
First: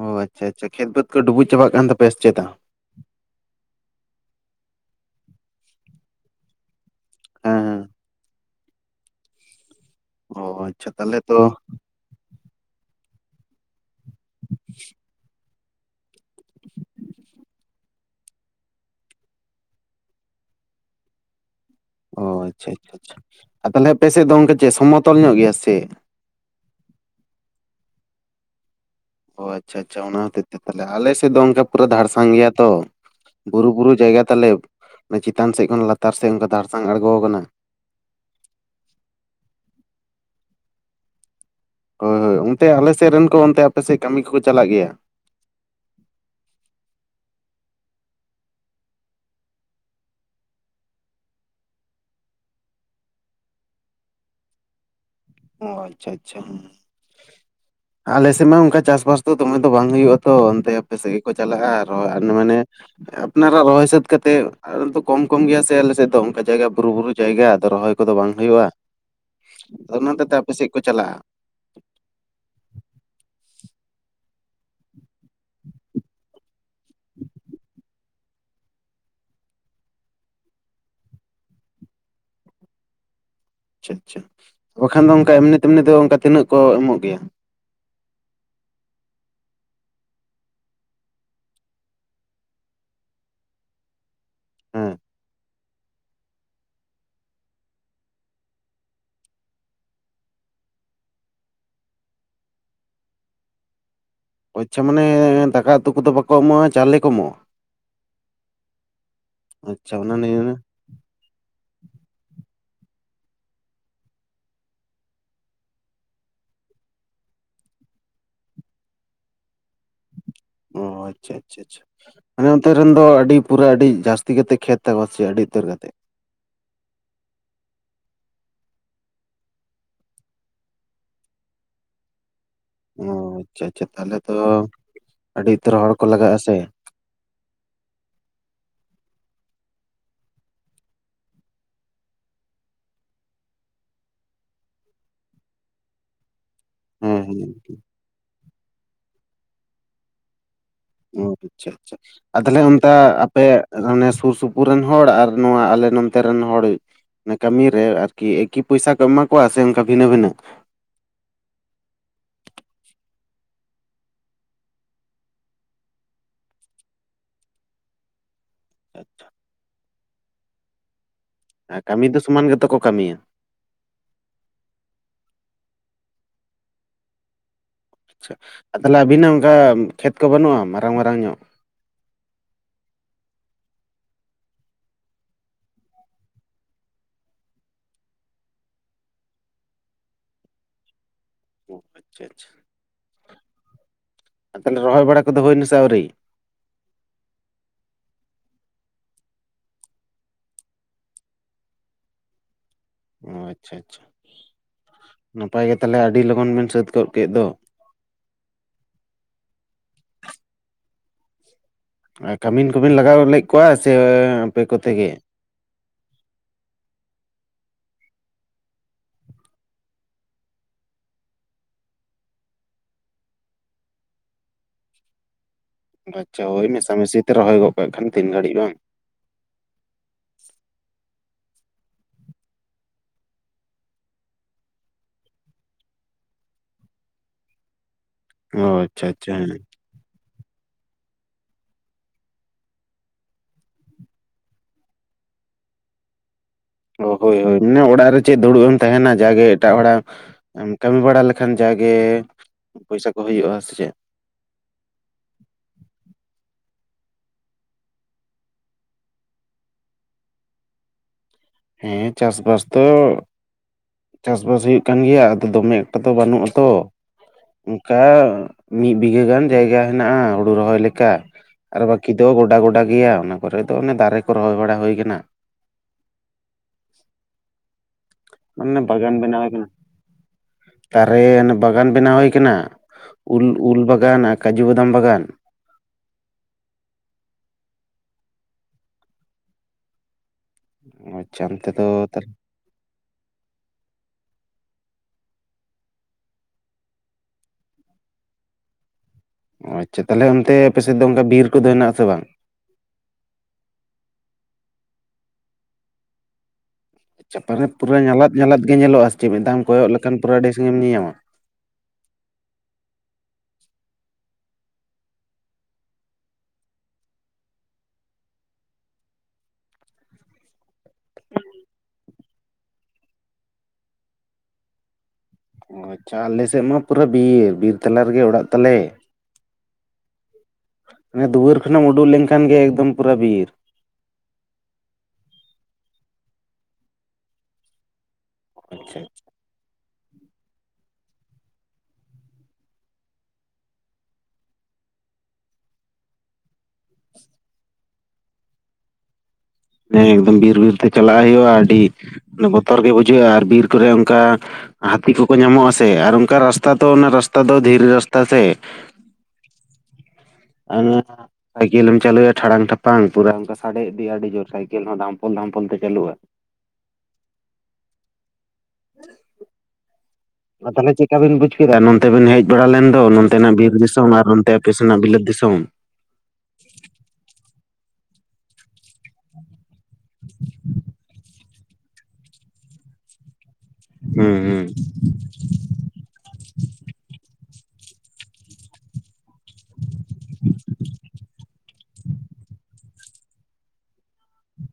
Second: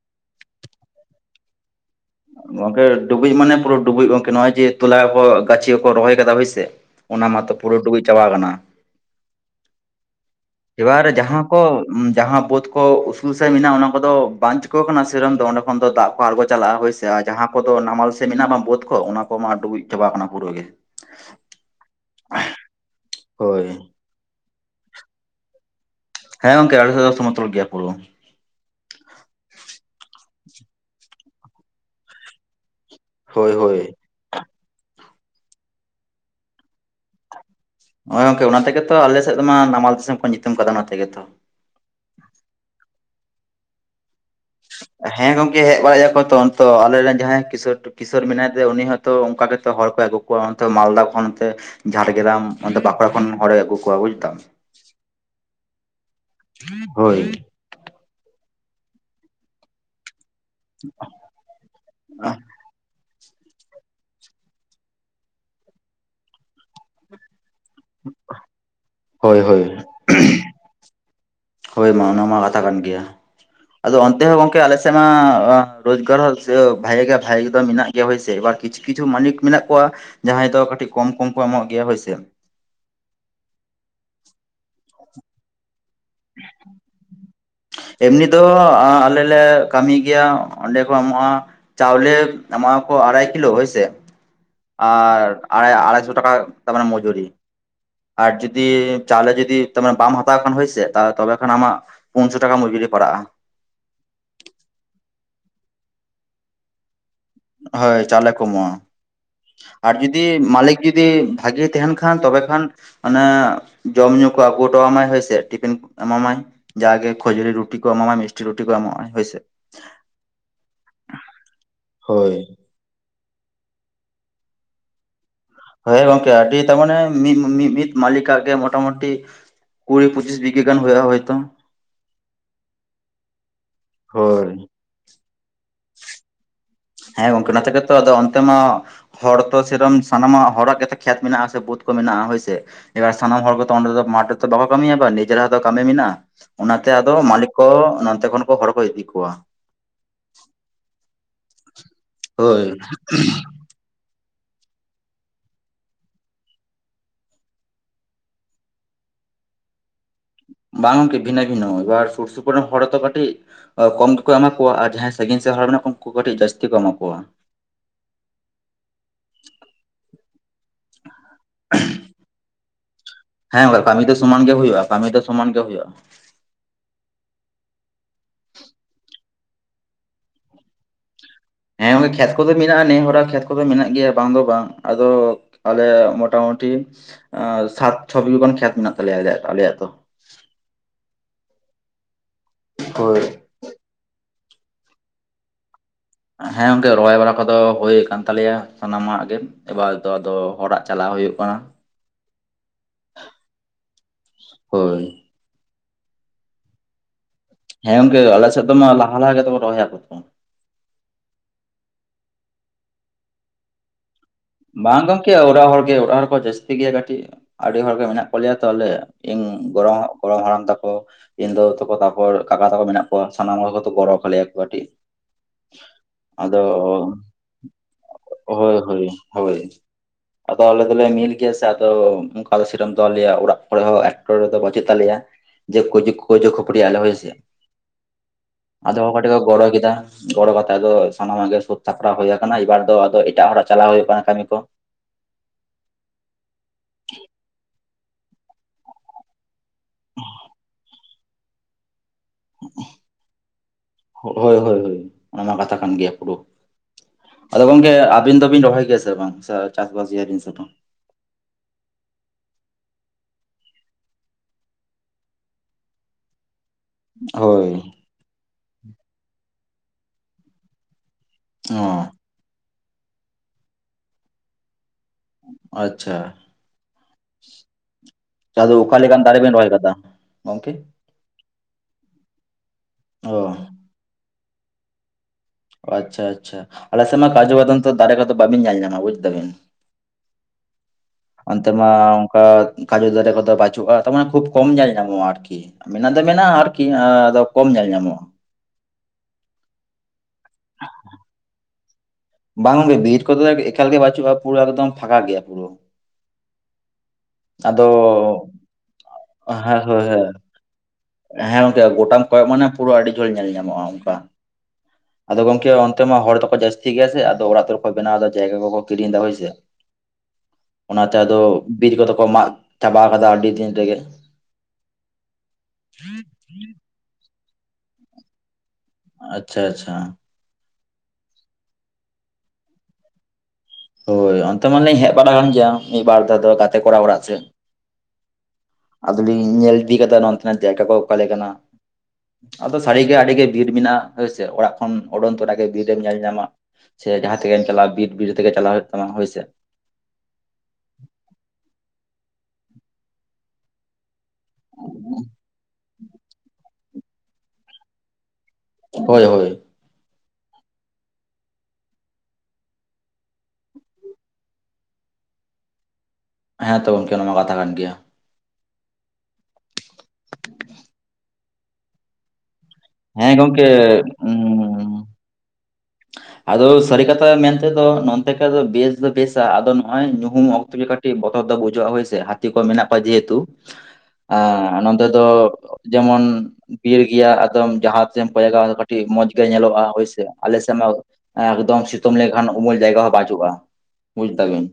ᱚ ᱟᱪᱷᱟ ᱟᱪᱪᱷᱟ ᱠᱷᱮᱛ ᱵᱟᱹᱛ ᱠᱚ ᱰᱩᱵᱩᱡ ᱪᱟᱵᱟᱜ ᱠᱟᱱ ᱛᱟᱯᱮ ᱥᱮ ᱪᱮᱛᱟ? ᱜᱚᱝᱠᱮ ᱰᱩᱵᱩᱡ ᱢᱟᱱᱮ ᱯᱩᱨᱟᱹ ᱰᱩᱵᱩᱡ ᱜᱚᱝᱠᱮ ᱱᱚᱜᱚᱭ ᱡᱮ ᱛᱚᱞᱟ ᱠᱚ ᱜᱟᱪᱷᱤ ᱠᱚ ᱨᱚᱦᱚᱭ ᱟᱠᱟᱫᱟ ᱦᱳᱭ ᱥᱮ, ᱚᱱᱟ ᱢᱟᱛᱚ ᱦᱮᱸ ᱯᱩᱨᱟᱹ ᱦᱮᱸ ᱰᱩᱵᱩᱡ ᱪᱟᱵᱟ ᱠᱟᱱᱟ᱾ ᱚ ᱟᱪᱪᱷᱟ ᱮᱵᱟᱨ ᱛᱟᱦᱚᱞᱮ ᱡᱟᱸᱦᱟ ᱛᱚ ᱠᱚ ᱡᱟᱸᱦᱟ ᱵᱟᱹᱛ ᱠᱚ ᱩᱥᱩᱞ ᱥᱟᱦᱤᱡ ᱢᱮᱱᱟᱜᱼᱟ ᱚᱱᱟ ᱠᱚᱫᱚ ᱵᱟᱝ ᱪᱤᱠᱟᱹ ᱟᱠᱟᱱᱟ ᱥᱮᱨᱟᱢ ᱫᱚ ᱚᱸᱰᱮ, ᱚᱸᱰᱮ ᱠᱷᱚᱱ ᱫᱚ ᱫᱟᱜ ᱟᱲᱜᱳ ᱪᱟᱞᱟᱜᱟ ᱦᱳᱭ ᱥᱮ, ᱥᱮ ᱡᱟᱸᱦᱟ ‌ᱠᱚᱫᱚ ᱱᱟᱢᱟᱞ ᱥᱮ ᱢᱮᱱᱟᱜ ᱵᱟᱝ ᱵᱟᱹᱛ ᱠᱚ ᱚᱱᱟ ᱠᱚᱢᱟ ᱰᱩᱵᱩᱡ ᱪᱟᱵᱟ ᱟᱠᱟᱱᱟ ᱯᱩᱨᱟᱹᱜ ᱜᱮ᱾ ᱚ ᱟᱪᱪᱷᱟ ᱟᱪᱪᱷᱟ ᱟᱪᱪᱷᱟ ᱦᱳᱭ ᱛᱟᱦᱞᱮ ᱟᱯᱮ ᱥᱮᱫ ᱫᱚ ᱚᱱᱠᱟ ᱪᱮᱫ ᱥᱚᱢᱚᱛᱚᱞ ᱧᱚᱜ ᱜᱮᱭᱟ ᱥᱮ? ᱦᱮᱸ ᱜᱚᱝᱠᱮ ᱟᱞᱮ ᱥᱮᱫ ᱫᱚ ᱥᱚᱢᱚᱛᱚᱞ ᱜᱮᱭᱟ ᱯᱩᱨᱟᱹ᱾ ᱚ ᱟᱪᱪᱷᱟ ᱟᱪᱪᱷᱟ ᱚᱱᱟ ᱦᱚᱛᱮᱡ ᱛᱮ ᱛᱟᱦᱞᱮ ᱟᱞᱮ ᱥᱮᱫ ᱫᱚ ᱚᱱᱠᱟ ᱯᱩᱨᱟᱹ ᱫᱷᱟᱲᱥᱟᱝ ᱜᱮᱭᱟ ᱛᱚ᱾ ᱦᱳᱭ ᱵᱩᱨᱩ ᱦᱳᱭ ᱵᱩᱨᱩ ᱡᱟᱭᱜᱟ ᱛᱟᱞᱮ ᱪᱮᱛᱟᱱ ᱥᱮᱫ ᱠᱷᱚᱱ ᱞᱟᱛᱟᱨ ᱥᱮᱫ ᱚᱱᱠᱟ ᱫᱟᱲᱥᱟᱝ ᱟᱲᱜᱳ ᱠᱟᱱᱟ᱾ ᱱᱚᱜᱼᱚ ᱜᱚᱝᱠᱮ ᱚᱱᱟ ᱛᱮᱜᱮ ᱛᱚ ᱟᱞᱮ ᱥᱮᱫ ᱫᱚ ᱢᱟ ᱱᱟᱢᱟᱞ ᱫᱤᱥᱚᱢ ᱠᱷᱚᱱ ᱧᱩᱛᱩᱢ ᱠᱟᱫᱟ ᱚᱱᱟ ᱛᱮᱜᱮ ᱛᱚ᱾ ᱦᱳᱭ ᱦᱳᱭ ᱚᱱᱛᱮ ᱟᱞᱮ ᱥᱮᱫ ᱨᱮᱱ ᱠᱚ ᱚᱱᱛᱮ ᱟᱯᱮ ᱥᱮᱫ ᱠᱟᱹᱢᱤ ᱠᱚᱠᱚ ᱪᱟᱞᱟᱜ ᱜᱮᱭᱟ? ᱦᱮᱸ ᱜᱚᱝᱠᱮ ᱦᱮᱡ ᱵᱟᱲᱟᱜ ᱜᱮᱭᱟ ᱠᱚ ᱛᱚ ᱚᱱᱛᱮ ᱟᱞᱮ ᱨᱮᱱ ᱡᱟᱦᱟᱸᱭ ᱠᱤᱥᱟᱹᱲ, ᱠᱤᱥᱟᱹᱲ ᱢᱮᱱᱟᱭ ᱛᱟᱭ ᱩᱱᱤ ᱦᱚᱸᱛᱚ ᱚᱱᱠᱟ ᱜᱮᱛᱚ ᱦᱚᱲ ᱠᱚ ᱟᱹᱜᱩ ᱠᱚᱣᱟ ᱚᱱᱛᱮ ᱢᱟᱞᱫᱟ ᱠᱷᱚᱱ ᱛᱮ, ᱡᱷᱟᱲᱜᱮᱨᱟᱢ ᱚᱱᱛᱮ ᱵᱟᱸᱠᱩᱲᱟ ᱠᱷᱚᱱ ᱦᱚᱲ ᱮ ᱟᱹᱜᱩ ᱠᱚᱣᱟ ᱵᱩᱡ ᱫᱟᱢ? ᱚ ᱟᱪᱪᱷᱟ ᱟᱪᱪᱷᱟ ᱦᱮᱸ ᱦᱳᱭ ᱟᱞᱮ ᱥᱮᱫ ᱢᱟ ᱚᱱᱠᱟ ᱪᱟᱥ ᱵᱟᱥ ᱫᱚ ᱫᱚᱢᱮ ᱫᱚ ᱵᱟᱝ ᱦᱩᱭᱩᱜᱼ ᱟ ᱛᱚ ᱚᱱᱛᱮ ᱟᱯᱮ ᱥᱮᱫ ᱜᱮ? ᱠᱚ ᱪᱟᱞᱟᱜᱼᱟ ᱨᱚᱦᱚᱭ ᱢᱟᱱᱮ ᱟᱯᱱᱟᱨᱟᱜ ᱨᱚᱦᱚᱭ ᱥᱟᱹᱛ ᱠᱟᱛᱮᱜ ᱠᱚᱢ ᱠᱚᱢ ᱜᱮᱭᱟ ᱥᱮ ᱟᱞᱮ ᱥᱮᱫ ᱫᱚ ᱚᱱᱠᱟ ᱡᱟᱭᱜᱟ ᱵᱩᱨᱩ ᱵᱩᱨᱩ ᱡᱟᱭᱜᱟ, ᱨᱚᱦᱚᱭ ᱠᱚᱫᱚ ᱵᱟᱝ ᱦᱳᱭᱳᱜᱼᱟ᱾ ᱦᱳᱭ ᱦᱳᱭ ᱚᱱᱟ ᱦᱚᱛᱮ ᱟᱯᱮ ᱥᱮᱫ ᱠᱚ ᱪᱟᱞᱟᱜᱼᱟ᱾ ᱦᱳᱭ ᱢᱟ ᱚᱱᱟ ᱢᱟ ᱠᱟᱛᱷᱟ ᱠᱟᱱ ᱜᱮᱭᱟ᱾ ᱟᱫᱚ ᱚᱱᱛᱮ ᱦᱚᱸ ᱜᱚᱝᱠᱮ ᱟᱞᱮ ᱥᱮᱫ ᱢᱟ ᱨᱳᱡᱽᱜᱟᱨ ᱦᱚᱸ ᱥᱮ ᱵᱷᱟᱜᱮ ᱜᱮ ᱵᱷᱟᱜᱮ ᱫᱚ ᱢᱮᱱᱟᱜ ᱜᱮᱭᱟ ᱦᱳᱭ ᱥᱮ ᱮᱵᱟᱨ ᱠᱤᱪᱷᱩ ᱠᱤᱪᱷᱩ ᱢᱟᱹᱞᱤᱠ ᱢᱮᱱᱟᱜ ᱠᱚᱣᱟ ᱡᱟᱦᱟᱸᱭ ᱫᱚ ᱠᱟᱹᱴᱤᱡ ᱠᱚᱢ ᱠᱚᱢ ᱠᱚ ᱮᱢᱚᱜ ᱜᱮᱭᱟ ᱦᱳᱭ ᱥᱮ᱾ ᱟᱪᱪᱷᱟ ᱟᱪᱪᱷᱟ ᱵᱟᱠᱷᱟᱱ ᱫᱚ ᱚᱱᱠᱟ ᱮᱢᱱᱤ ᱛᱮᱢ ᱱᱤ ᱫᱚ ᱚᱱᱠᱟ ᱛᱤᱱᱟᱹᱜ ᱠᱚ ᱮᱢᱚᱜ ᱜᱮᱭᱟ? ᱮᱢᱱᱤ ᱫᱚ ᱟᱞᱮ ᱞᱮ ᱠᱟᱹᱢᱤ ᱜᱮᱭᱟ ᱚᱸᱰᱮ ᱠᱚ ᱮᱢᱚᱜᱼᱟ ᱪᱟᱣᱞᱮ ᱮᱢᱟᱜ ᱟᱠᱚ ᱟᱲᱟᱭ ᱠᱤᱞᱳ ᱦᱳᱭ ᱥᱮ, ᱦᱮᱸ ᱟᱨ ᱟᱲᱟᱭ ᱟᱲᱟᱭ ᱥᱚ ᱴᱟᱠᱟ ᱛᱟᱨ ᱢᱟᱱᱮ ᱢᱚᱡᱩᱨᱤ, ᱟᱨ ᱡᱩᱫᱤ ᱪᱟᱣᱞᱮ ᱡᱩᱫᱤ ᱵᱟᱢ ᱦᱟᱛᱟᱣ ᱠᱷᱟᱱ ᱦᱳᱭ ᱥᱮ ᱛᱚᱵᱮ ᱠᱷᱟᱱ ᱟᱢᱟᱜ ᱯᱩᱱ ᱥᱚ ᱴᱟᱠᱟ ᱢᱚᱡᱩᱨᱤ ᱯᱟᱲᱟᱜᱼᱟ᱾ ᱟᱪᱪᱷᱟ ᱢᱟᱱᱮ ᱫᱟᱠᱟ ᱩᱛᱩ ᱠᱚᱫᱚ ᱵᱟᱠᱚ ᱮᱢᱚᱜᱼᱟ ᱪᱟᱣᱞᱮ ᱠᱚ ᱮᱢᱚᱜᱼᱟ? ᱦᱳᱭ ᱪᱟᱣᱞᱮ ᱠᱚ ᱮᱢᱚᱜᱼᱟ᱾ ᱟᱨ ᱟᱪᱪᱷᱟ ᱚᱱᱟ ᱡᱩᱫᱤ ᱱᱤᱭᱮ ᱢᱟᱹᱞᱤᱠ ᱡᱩᱫᱤ ᱵᱷᱟᱜᱮ ᱛᱟᱦᱮᱱ ᱠᱷᱟᱱ ᱛᱚᱵᱮ ᱠᱷᱟᱱ ᱢᱟᱱᱮ ᱡᱚᱢ ᱧᱩ ᱠᱚ ᱟᱹᱜᱩ ᱦᱚᱴᱚ ᱟᱢᱟᱭ ᱦᱳᱭ ᱥᱮ ᱴᱤᱯᱷᱤᱱ ᱮᱢᱟ ᱢᱟᱭ, ᱡᱟᱜᱮ ᱠᱷᱚᱸᱡᱚᱲᱤ ᱨᱩᱴᱤ ᱠᱚ ᱮᱢᱟ ᱢᱟᱭ ᱢᱤᱥᱴᱤ ᱨᱩᱴᱤ ᱠᱚ ᱮᱢᱟ ᱴᱟᱝ ᱦᱳᱭ ᱥᱮ, ᱚ ᱟᱪᱪᱷᱟ ᱟᱪᱪᱷᱟ ᱟᱪᱪᱷᱟ ᱦᱳᱭ *unintelligible* ᱛᱮ ᱨᱮᱱ ᱫᱚ ᱟᱹᱰᱤ ᱯᱩᱨᱟᱹ ᱟᱹᱰᱤ ᱡᱟᱹᱥᱛᱤ ᱠᱟᱛᱮᱫ ᱠᱷᱮᱛ ᱛᱟᱠᱚᱣᱟ ᱥᱮ ᱟᱹᱰᱤ ᱩᱛᱟᱹᱨ ᱠᱟᱛᱮ? ᱦᱮᱸ ᱜᱚᱝᱠᱮ ᱟᱹᱰᱤ ᱛᱟ ᱢᱟᱱᱮ ᱢᱤᱢᱤᱫ ᱢᱟᱹᱞᱤᱠ ᱟᱜ ᱜᱮ ᱢᱚᱴᱟᱢᱩᱴᱤ ᱠᱩᱲᱤ ᱯᱚᱸᱪᱤᱥ ᱵᱤᱜᱷᱟ ᱜᱟᱱ ᱦᱳᱭᱳᱜᱼᱟ ᱦᱳᱭ ᱛᱚ᱾ ᱚ ᱟᱪᱪᱷᱟ ᱟᱪᱪᱷᱟ ᱛᱟᱦᱞᱮ ᱛᱚ ᱦᱳᱭ ᱟᱹᱰᱤ ᱩᱛᱟᱹᱨ ᱦᱚᱲ ᱠᱚ ᱞᱟᱜᱟᱜᱼᱟ ᱥᱮ᱾ ᱦᱮᱸ ᱜᱚᱝᱠᱮ ᱚᱱᱟ ᱛᱮᱜᱮ ᱛᱚ ᱟᱫᱚ ᱚᱱᱛᱮ ᱦᱚ ᱦᱚᱲ ᱛᱚ ᱥᱮ ᱨᱚᱠᱚᱢ ᱥᱟᱱᱟᱢ ᱟᱜ ᱦᱚᱲᱟᱜ ᱜᱮᱛᱚ ᱠᱷᱮᱛ ᱢᱮᱱᱟᱜᱼᱟ ᱥᱮ ᱵᱟᱹᱛ ᱠᱚ ᱢᱮᱱᱟᱜᱼᱟ ᱦᱳᱭ ᱥᱮ᱾ ᱮ ᱵᱟᱨ ᱥᱟᱱᱟᱢ ᱦᱚᱲ ᱜᱮᱛᱚ ᱚᱸᱰᱮ ᱫᱚ ᱢᱟᱴ ᱨᱮᱛᱚ ᱵᱟᱠᱚ ᱠᱟᱹᱢᱤᱭᱟ ᱮᱵᱟᱨ ᱱᱤᱡᱮᱨᱟᱜ ᱦᱚᱸᱛᱚ ᱠᱟᱹᱢᱤ ᱢᱮᱱᱟᱜᱼᱟ᱾ ᱚᱱᱟᱛᱮ ᱟᱫᱚ ᱦᱮᱸ ᱦᱮᱸ ᱢᱟᱹᱞᱤᱠ ᱠᱚ ᱱᱚᱱᱛᱮ ᱠᱷᱚᱱ ᱠᱚ ᱦᱚᱲ ᱠᱚ ᱤᱫᱤ ᱠᱚᱣᱟ᱾ ᱚ ᱟᱪᱪᱷᱟ ᱟᱪᱪᱷᱟ ᱦᱳᱭ *unintelligible* ᱟᱯᱮ ᱚᱱᱮ ᱥᱩᱨ ᱥᱩᱯᱩᱨ ᱨᱮᱱ ᱦᱚᱲ ᱟᱨ ᱱᱚᱣᱟ ᱟᱞᱮ ᱱᱚᱱᱛᱮ ᱨᱮᱱ ᱦᱚᱲ *unintelligible* ᱠᱟᱹᱢᱤ ᱨᱮ ᱟᱨᱠᱤ ᱮᱠᱤ ᱯᱚᱭᱥᱟ ᱠᱚ ᱮᱢᱟ ᱠᱚᱣᱟ ᱥᱮ ᱚᱱᱠᱟ ᱵᱷᱤᱱᱟᱹ ᱵᱷᱤᱱᱟᱹ᱾ ᱵᱟᱝ ᱜᱚᱝᱠᱮ ᱵᱷᱤᱱᱟᱹ ᱵᱷᱤᱱᱟᱹ ᱮᱵᱟᱨ ᱥᱩᱨ ᱥᱩᱯᱩᱨ ᱦᱚᱲ ᱫᱚ ᱠᱟᱹᱴᱤᱡ ᱠᱚᱢ ᱜᱮᱠᱚ ᱮᱢᱟ ᱠᱚᱣᱟ ᱟᱨ ᱡᱟᱦᱟᱸᱭ ᱥᱟᱺᱜᱤᱧ ᱥᱮᱱ ᱦᱚᱲ ᱢᱮᱱᱟᱜ ᱠᱚᱣᱟ ᱩᱱᱠᱩ ᱠᱟᱹᱴᱤᱡ ᱡᱟᱹᱥᱛᱤ ᱠᱚ ᱮᱢᱟ ᱠᱚᱣᱟ᱾ ᱟᱨ ᱠᱟᱹᱢᱤ ᱫᱚ ᱥᱚᱢᱟᱱ ᱜᱮᱛᱚ ᱠᱚ ᱠᱟᱹᱢᱤᱭᱟ᱾ ᱦᱮᱸ *unintelligible* ᱠᱟᱹᱢᱤ ᱫᱚ ᱥᱚᱢᱟᱱ ᱜᱮ ᱦᱩᱭᱩᱜᱼᱟ ᱠᱟᱹᱢᱤ ᱫᱚ ᱥᱚᱢᱟᱱ ᱜᱮ ᱦᱳᱭᱳᱜᱼᱟ ᱾ ᱟᱪᱪᱷᱟ ᱟᱨ ᱛᱟᱦᱚᱞᱮ ᱟᱹᱵᱤᱱᱟᱜ ᱚᱱᱠᱟ ᱠᱷᱮᱛ ᱠᱚ ᱵᱟᱹᱱᱩᱜᱼᱟ ᱢᱟᱨᱟᱝ ᱢᱟᱨᱟᱝ ᱧᱚᱜ᱾ ᱦᱮᱸ ᱜᱚᱝᱠᱮ ᱠᱷᱮᱛ ᱠᱚᱫᱚ ᱢᱮᱱᱟᱜᱼᱟ ᱱᱮ ᱦᱚᱲᱟᱜ ᱠᱷᱮᱛ ᱠᱚᱫᱚ ᱢᱮᱱᱟᱜ ᱜᱮᱭᱟ ᱵᱟᱝ ᱫᱚ ᱵᱟᱝ ᱟᱫᱚ ᱟᱞᱮᱭᱟᱜ ᱢᱚᱴᱟᱢᱩᱴᱤ ᱥᱟᱛ ᱪᱷᱚ ᱵᱤᱜᱷᱟᱹ ᱜᱟᱱ ᱠᱷᱮᱛ ᱢᱮᱱᱟᱜ ᱛᱟᱞᱮᱭᱟ ᱟᱞᱮ ᱟᱞᱮᱭᱟᱜ ᱫᱚ᱾ ᱚ ᱟᱪᱪᱷᱟ ᱟᱪᱪᱷᱟ᱾ ᱦᱳᱭ ᱟᱨ ᱛᱟᱦᱚᱞᱮ ᱨᱚᱦᱚᱭ ᱵᱟᱲᱟ ᱠᱚᱫᱚ ᱦᱩᱭ ᱮᱱᱟ ᱥᱮ ᱟᱹᱣᱨᱤ? ᱦᱮᱸ ᱜᱚᱝᱠᱮ ᱨᱚᱦᱚᱭ ᱵᱟᱲᱟ ᱠᱚᱫᱚ ᱦᱩᱭ ᱟᱠᱟᱱ ᱛᱟᱞᱮᱭᱟ ᱥᱟᱱᱟᱢᱟᱜ ᱜᱮ᱾ ᱮᱵᱟᱨ ᱫᱚ ᱟᱫᱚ ᱦᱚᱲᱟᱜ ᱪᱟᱞᱟᱣ ᱦᱳᱭᱳᱜ ᱠᱟᱱᱟ᱾ ᱚ ᱟᱪᱪᱷᱟ ᱟᱪᱪᱷᱟ, ᱦᱳᱭ ᱱᱟᱯᱟᱭ ᱜᱮ ᱛᱟᱦᱚᱞᱮ ᱟᱹᱰᱤ ᱞᱚᱜᱚᱱ ᱵᱮᱱ ᱥᱟᱹᱛ ᱜᱚᱫ ᱠᱮᱫ ᱫᱚ᱾ ᱦᱮᱸ ᱜᱚᱝᱠᱮ ᱟᱞᱮ ᱥᱮᱫ ᱫᱚᱢᱟ ᱞᱟᱦᱟ ᱞᱟᱦᱟ ᱜᱮᱛᱚ ᱠᱚ ᱨᱚᱦᱚᱭᱼᱟ ᱵᱟᱹᱫ ᱠᱚ᱾ ᱠᱟᱹᱢᱤᱱ ᱠᱚᱵᱤᱱ ᱞᱟᱜᱟᱣ ᱞᱮᱫ ᱠᱚᱣᱟ ᱥᱮ ᱟᱯᱮ ᱠᱚᱛᱮ ᱵᱟᱝ ᱜᱮ? ᱜᱚᱝᱠᱮ ᱚᱲᱟᱜ ᱦᱚᱲᱜᱮ ᱚᱲᱟᱜ ᱦᱚᱲ ᱠᱚ ᱡᱟᱹᱥᱛᱤ ᱜᱮᱭᱟ ᱠᱟᱹᱴᱤᱡ᱾ ᱟᱹᱰᱤ ᱦᱚᱲᱜᱮ ᱢᱮᱱᱟᱜ ᱠᱚ ᱞᱮᱭᱟ ᱛᱚ ᱤᱧ ᱜᱚᱲᱚ-ᱜᱚᱲᱚᱢ ᱦᱟᱲᱟᱢ ᱛᱟᱠᱚ᱾ ᱤᱧ ᱫᱟᱹᱫᱩ ᱛᱟᱠᱚ ᱛᱟᱨᱯᱚᱨ ᱠᱟᱠᱟ ᱛᱟᱠᱚ ᱢᱮᱱᱟᱜ ᱠᱚᱣᱟ ᱥᱟᱱᱟᱢ ᱦᱚᱲᱚ ᱜᱮᱛᱚ ᱜᱚᱲᱚ ᱠᱮᱞᱮᱭᱟᱠᱚ ᱠᱟᱹᱴᱤᱡ᱾ ᱟᱪᱪᱷᱟ ᱟᱫᱚ ᱦᱳᱭ ᱢᱮᱥᱟᱢᱤᱥᱤ ᱛᱮ ᱨᱚᱦᱚᱭ ᱜᱚᱫ ᱠᱟᱜ ᱠᱷᱟᱱ ᱛᱤᱱ ᱜᱷᱟᱹᱲᱤᱡ ᱵᱟᱝ᱾ ᱦᱳᱭ ᱦᱳᱭ ᱦᱳᱭ ᱟᱫᱚ ᱟᱞᱮ ᱫᱚᱞᱮ ᱢᱤᱞ ᱜᱮᱭᱟ ᱥᱮ ᱟᱫᱚ ᱚᱱᱠᱟ ᱥᱤᱨᱚᱢ ᱫᱚ ᱟᱞᱮ ᱚᱲᱟᱜ ᱠᱚᱨᱮ ᱦᱚᱸ ᱮᱴᱠᱮᱴᱚᱬᱮ ᱫᱚ ᱵᱟᱹᱪᱩᱜ ᱛᱟᱞᱮᱭᱟ᱾ ᱡᱮ ᱠᱟᱹᱭᱡᱟᱹ ᱠᱟᱹᱭᱡᱟᱹᱠᱷᱟᱹᱯᱟᱹᱨᱤ ᱟᱞᱮ ᱦᱚᱭ ᱥᱮ ᱚ ᱟᱫᱚ ᱟᱪᱪᱷᱟ ᱠᱟᱴᱤᱹᱡ ᱟᱪᱪᱷᱟ ᱠᱚ ᱦᱮᱸ ᱜᱚᱲᱚ ᱠᱮᱫᱟ᱾ ᱜᱚᱲᱚ ᱠᱟᱛᱮ ᱟᱫᱚ ᱥᱟᱱᱟᱢᱟᱜ ᱜᱮ ᱥᱟᱹᱛ ᱥᱟᱯᱲᱟᱣ ᱦᱳᱭ ᱟᱠᱟᱱᱟ ᱮᱵᱟᱨ ᱫᱚ ᱟᱫᱚ ᱮᱴᱟᱜ ᱦᱚᱲᱟᱜ ᱪᱟᱞᱟᱣ ᱦᱳᱭᱳᱜ ᱠᱟᱱᱟ ᱠᱟᱹᱢᱤ ᱠᱚ᱾ ᱚ ᱦᱳᱭ ᱦᱳᱭ ᱢᱟᱱᱮ ᱚᱲᱟᱜ ᱨᱮ ᱪᱮᱫ ᱫᱩᱲᱩᱵ ᱮᱢ ᱛᱟᱦᱮᱱᱟ ᱡᱟᱜᱮ ᱮᱴᱟᱜ ᱦᱚᱲᱟᱜ ᱠᱟᱹᱢᱤ ᱵᱟᱲᱟ ᱞᱮᱠ ᱠᱷᱟᱱ ᱡᱟᱜᱮ ᱯᱚᱭᱥᱟ ᱠᱚ ᱦᱩᱭᱩᱜᱼᱟ ᱥᱮ ᱪᱮᱜ᱾ ᱦᱳᱭ ᱦᱳᱭ ᱦᱳᱭ ᱚᱱᱟ ᱢᱟ ᱠᱟᱛᱷᱟ ᱠᱟᱱ ᱜᱮᱭᱟ ᱯᱩᱨᱟᱹ᱾ ᱟᱫᱚ ᱜᱚᱝᱠᱮ ᱟᱵᱤᱱ ᱫᱚᱵᱤᱱ ᱨᱚᱦᱚᱭ ᱜᱮᱭᱟ ᱥᱮ ᱵᱟᱝ, ᱪᱟᱹᱥᱵᱟᱥ ᱜᱮᱭᱟᱵᱤᱱ ᱥᱮ ᱵᱟᱝ? ᱦᱮᱸ ᱪᱟᱹᱥ ᱵᱟᱥ ᱫᱚ ᱪᱟᱹᱥᱵᱟᱥ ᱦᱩᱭᱩᱜ ᱠᱟᱱ ᱜᱮᱭᱟ ᱟᱫᱚ ᱫᱚᱢᱮ ᱮᱠᱴᱟ ᱛᱚ ᱵᱟᱹᱱᱩᱜᱼᱟ ᱛᱚ᱾ ᱦᱳᱭ ᱚᱱᱠᱟ ᱢᱤᱜ ᱵᱤᱜᱷᱟᱹ ᱜᱟᱱ ᱡᱟᱭᱜᱟ ᱦᱮᱱᱟᱜᱼᱟ ᱦᱳᱲᱳ ᱨᱚᱦᱚᱭ ᱞᱮᱠᱟ᱾ ᱟᱨ ᱚ ᱵᱟᱹᱠᱤ ᱫᱚ ᱜᱚᱰᱟ ᱜᱚᱰᱟ ᱜᱮᱭᱟ ᱚᱱᱟ ᱠᱚᱨᱮ ᱫᱚ ᱚᱱᱮ ᱫᱟᱨᱮ ᱠᱚ ᱨᱚᱦᱚᱭ ᱵᱟᱲᱟ ᱦᱤᱭ ᱠᱟᱱᱟ᱾ ᱟᱪᱪᱷᱟ ᱟᱫᱚ ᱢᱟᱱᱮ ᱚᱠᱟ ᱞᱮᱠᱟᱱ ᱫᱟᱨᱮ ᱵᱮᱱ ᱨᱚᱦᱚᱭ ᱠᱟᱫᱟ ᱜᱚᱝᱠᱮ? ᱟᱨᱮ ᱵᱟᱜᱟᱱ ᱵᱮᱱᱟᱣ ᱦᱳᱭ ᱠᱟᱱᱟ, ᱚ ᱩᱞ-ᱩᱞ ᱵᱟᱜᱟᱱ ᱟᱨ ᱠᱟᱡᱩ ᱵᱟᱫᱟᱢ ᱵᱟᱜᱟᱱ᱾ ᱟᱪᱪᱷᱟ ᱟᱪᱪᱷᱟ ᱟᱞᱮ ᱥᱮᱱ ᱢᱟ ᱠᱟᱡᱩ ᱵᱟᱫᱟᱢ ᱛᱚ ᱫᱟᱨᱮ ᱠᱚᱫᱚ ᱵᱟᱵᱤᱱ ᱧᱮᱞ ᱧᱟᱢᱟ, ᱵᱩᱡ ᱫᱟ ᱵᱤᱱ᱾ ᱟᱪᱪᱷᱟ ᱚᱱᱛᱮ ᱫᱚ ᱢᱟ ᱛᱟᱦᱚᱞᱮ ᱚᱱᱠᱟ ᱠᱟᱡᱩ ᱫᱟᱨᱮ ᱠᱚᱫᱚ ᱵᱟᱹᱪᱩᱜᱼᱟ ᱛᱚᱢᱮ ᱠᱷᱩᱵ ᱠᱚᱢ ᱧᱮᱞ ᱧᱟᱢᱚᱜᱼᱟ ᱟᱨᱠᱤ᱾ ᱢᱮᱱᱟᱜ ᱫᱚ ᱢᱮᱱᱟᱜᱼᱟ ᱟᱨᱠᱤ ᱟᱫᱚ ᱠᱚᱢ ᱧᱮᱞ ᱧᱟᱢᱚᱜᱼᱟ᱾ ᱪᱮᱫ ᱛᱟᱦᱚᱞᱮ ᱚᱱᱛᱮ ᱟᱯᱮ ᱥᱮᱫ ᱫᱚ ᱚᱱᱠᱟ ᱵᱤᱨ ᱠᱚᱫᱚ ᱦᱮᱱᱟᱜ ᱟᱥᱮ ᱵᱟᱝ? ᱵᱟᱝ ᱜᱚᱝᱠᱮ ᱵᱤᱨ ᱠᱚᱫᱚ ᱮᱠᱟᱞ ᱜᱮ ᱵᱟᱹᱪᱩᱜᱼᱟ ᱯᱩᱨᱟᱹ ᱮᱠᱫᱚᱢ ᱯᱷᱟᱸᱠᱟ ᱜᱮᱭᱟ ᱯᱩᱨᱟᱹ᱾ ᱪᱟᱯᱟᱱ ᱨᱮ ᱟᱫᱚ ᱯᱩᱨᱟᱹ ᱧᱟᱞᱟᱫ ᱧᱟᱞᱟᱫ ᱜᱮ ᱧᱮᱞᱚᱜᱼᱟ ᱥᱮ ᱪᱮᱫ ᱢᱤᱫ ᱫᱷᱟᱣ ᱮᱢ ᱦᱮᱸ ᱠᱚᱭᱚᱜ ᱦᱳᱭ ᱞᱮᱠᱷᱟᱱ ᱦᱳᱭ ᱯᱩᱨᱟᱹ ᱟᱹᱰᱤ ᱥᱟᱹᱜᱤᱧ ᱮᱢ ᱧᱮᱞ ᱧᱟᱢᱟ ᱦᱮᱸ ᱜᱚᱝᱠᱮ ᱜᱚᱴᱟᱢ ᱠᱚᱭᱚᱜ ᱢᱟᱱᱮ ᱯᱩᱨᱟᱹ ᱟᱹᱰᱤ ᱡᱷᱟᱹᱞ ᱧᱮᱞ ᱧᱟᱢᱚᱜᱼᱟ ᱚᱱᱠᱟ ᱟᱫᱚ ᱜᱚᱝᱠᱮ ᱚᱱᱛᱮ ᱢᱟ ᱦᱚᱲ ᱫᱚᱠᱚ ᱡᱟᱹᱥᱛᱤ ᱜᱮᱭᱟ ᱥᱮ ᱟᱫᱚ ᱚᱲᱟᱜ ᱫᱩᱣᱟᱹᱨ ᱠᱚ ᱵᱮᱱᱟᱣ ᱮᱫᱟ ᱡᱟᱭᱜᱟ ᱠᱚᱠᱚ ᱠᱤᱨᱤᱧ ᱫᱟ ᱦᱳᱭ ᱥᱮ *inaudible* ᱚᱱᱟᱛᱮ ᱟᱫᱚ ᱵᱤᱨ ᱠᱚᱫᱚ ᱠᱚ ᱢᱟᱜ ᱪᱟᱵᱟᱣ ᱟᱠᱟᱫᱟ ᱟᱹᱰᱤ ᱫᱤᱱ ᱨᱮᱜᱮ ᱚ ᱟᱪᱪᱷᱟ ᱟᱞᱮ ᱥᱮᱫ ᱢᱟ ᱯᱩᱨᱟᱹ ᱵᱤᱨ ᱵᱤᱨ ᱛᱟᱞᱟ ᱨᱮᱜᱮ ᱚᱲᱟᱜ ᱛᱟᱞᱮ ᱟᱪᱪᱷᱟ ᱟᱪᱪᱷᱟ ᱢᱟᱱᱮ ᱫᱩᱣᱟᱹᱨ ᱠᱷᱚᱱᱮᱢ ᱩᱰᱩᱠ ᱞᱮᱱᱠᱷᱟᱱ ᱜᱮ ᱮᱠᱫᱚᱢ ᱯᱩᱨᱟᱹ ᱵᱤᱨ ᱦᱳᱭ ᱚᱱᱛᱮ ᱢᱟ ᱞᱤᱧ ᱦᱮᱡ ᱵᱟᱲᱟ ᱟᱠᱟᱱ ᱜᱮᱭᱟ ᱢᱤᱫ ᱵᱟᱨ ᱫᱷᱟᱣ ᱫᱚ ᱜᱟᱛᱮ ᱠᱚᱲᱟ ᱟᱜ ᱚᱲᱟᱜ ᱥᱮᱫ ᱟᱪᱪᱷᱟ ᱟᱫᱚ ᱞᱤᱧ ᱧᱮᱞ ᱤᱫᱤ ᱠᱟᱫᱟ ᱱᱚᱱᱛᱮᱱᱟᱜ ᱡᱟᱭᱜᱟ ᱠᱚ ᱚᱠᱟ ᱞᱮᱠᱟᱱᱟ᱾ ᱟᱫᱚ ᱥᱟᱹᱨᱤᱜᱮ ᱟᱹᱰᱤᱜᱮ ᱵᱤᱨ ᱢᱮᱱᱟᱜᱼᱟ ᱦᱳᱭᱥᱮ ᱚᱲᱟᱜ ᱠᱷᱚᱱ ᱚᱰᱚᱝ ᱛᱚᱨᱟ ᱜᱮ ᱵᱤᱨ ᱮᱢ ᱧᱮᱞ ᱧᱟᱢᱟ ᱥᱮ ᱡᱟᱦᱟᱸ ᱛᱮᱜᱮᱢ ᱪᱟᱞᱟᱜᱼᱟ ᱵᱤᱨ ᱵᱤᱨ ᱛᱮᱜᱮ ᱪᱟᱞᱟᱜ ᱦᱩᱭᱩᱜ ᱛᱟᱢᱟ ᱦᱳᱭ ᱥᱮ ᱦᱮᱸ ᱮᱠᱫᱚᱢ ᱵᱤᱨ ᱵᱤᱨ ᱛᱮ ᱪᱟᱞᱟᱜ ᱦᱩᱭᱩᱜᱼᱟ ᱟᱹᱰᱤ ᱵᱚᱛᱚᱨ ᱜᱮ ᱵᱩᱡᱷᱟᱹᱜᱼᱟ ᱟᱨ ᱵᱤᱨ ᱠᱚᱨᱮ ᱚᱱᱠᱟ ᱦᱟᱹᱛᱤ ᱠᱚᱠᱚ ᱧᱟᱢᱚᱜ ᱟᱥᱮ ᱟᱨ ᱚᱱᱠᱟ ᱨᱟᱥᱛᱟ ᱫᱚ ᱚᱱᱟ ᱨᱟᱥᱛᱟ ᱫᱚ ᱫᱷᱤᱨᱤ ᱨᱟᱥᱛᱟ ᱥᱮ ᱦᱳᱭ ᱦᱳᱭ *unintelligible* ᱥᱟᱭᱠᱮᱞ ᱦᱚᱢ ᱪᱟᱹᱞᱩᱭᱟ ᱴᱟᱲᱟᱝ ᱴᱷᱟᱯᱟᱝ ᱯᱩᱨᱟᱹ ᱚᱱᱠᱟ ᱥᱟᱰᱮ ᱤᱫᱤᱜ-ᱟ ᱟᱹᱰᱤ ᱡᱳᱨ ᱥᱟᱭᱠᱮᱞ ᱦᱚᱸ ᱫᱷᱟᱢᱯᱚᱞ ᱫᱷᱟᱢᱯᱚᱞ ᱛᱮ ᱪᱟᱹᱞᱩᱜᱼᱟ ᱦᱮᱸ ᱛᱚ ᱜᱚᱝᱠᱮ ᱱᱚᱣᱟ ᱢᱟ ᱠᱟᱛᱷᱟ ᱠᱟᱱ ᱜᱮᱭᱟ ᱛᱟᱦᱚᱞᱮ ᱪᱮᱠᱟ ᱵᱤᱱ ᱵᱩᱡ ᱠᱮᱫᱟ ᱱᱚᱛᱛᱮ ᱵᱤᱱ ᱦᱮᱡ ᱵᱟᱲᱟ ᱞᱮᱱ ᱫᱚ ᱦᱮᱸ ᱱᱚᱱᱛᱮᱱᱟᱜ ᱜᱚᱝᱠᱮ ᱵᱤᱨ ᱫᱤᱥᱚᱢ ᱟᱨ ᱚᱱᱛᱮ ᱟᱯᱮ ᱩᱸᱻ ᱥᱮᱱᱟᱜ ᱵᱤᱞᱟᱹᱛ ᱫᱤᱥᱚᱢ ᱟᱫᱚ ᱥᱟᱹᱨᱤ ᱠᱟᱛᱷᱟ ᱢᱮᱱᱛᱮ ᱫᱚ ᱱᱚᱱᱛᱮ ᱠᱟᱜ ᱫᱚ ᱵᱮᱥ ᱫᱚ ᱵᱮᱥᱼᱟ ᱟᱫᱚ ᱱᱚᱜᱚᱭ ᱧᱩᱦᱩᱢ ᱚᱠᱛᱚ ᱜᱮ ᱠᱟᱹᱴᱤᱡ ᱵᱚᱛᱚᱨ ᱫᱚ ᱵᱩᱡᱷᱩᱜᱼᱟ ᱦᱳᱭ ᱥᱮ ᱦᱟᱹᱛᱤ ᱠᱚ ᱢᱮᱱᱟᱜ ᱠᱚᱣᱟ ᱡᱮᱦᱮᱛᱩ ᱦᱩᱸ ᱦᱮ ᱦᱩᱸ ᱱᱟᱛᱮ ᱫᱚ ᱡᱮᱢᱚᱱ ᱵᱤᱨ ᱜᱮᱭᱟ ᱮᱠᱫᱚᱢ ᱡᱟᱦᱟᱸ ᱛᱮᱢ ᱠᱚ ᱞᱟᱜᱟᱣ ᱠᱟᱹᱴᱤᱡ ᱢᱚᱸᱡᱽ ᱜᱮ ᱧᱮᱞᱚᱜᱼᱟ ᱦᱳᱭᱥᱮ ᱟᱞᱮ ᱥᱮᱫ ᱢᱟ ᱮᱠᱫᱚᱢ ᱥᱮ ᱥᱤᱛᱳᱝ ᱞᱮᱠᱷᱟᱱ ᱩᱢᱩᱞ ᱡᱟᱭᱜᱟ ᱦᱚᱸ ᱵᱟᱹᱪᱩᱜᱼᱟ ᱵᱩᱡ ᱫᱟᱵᱤᱱ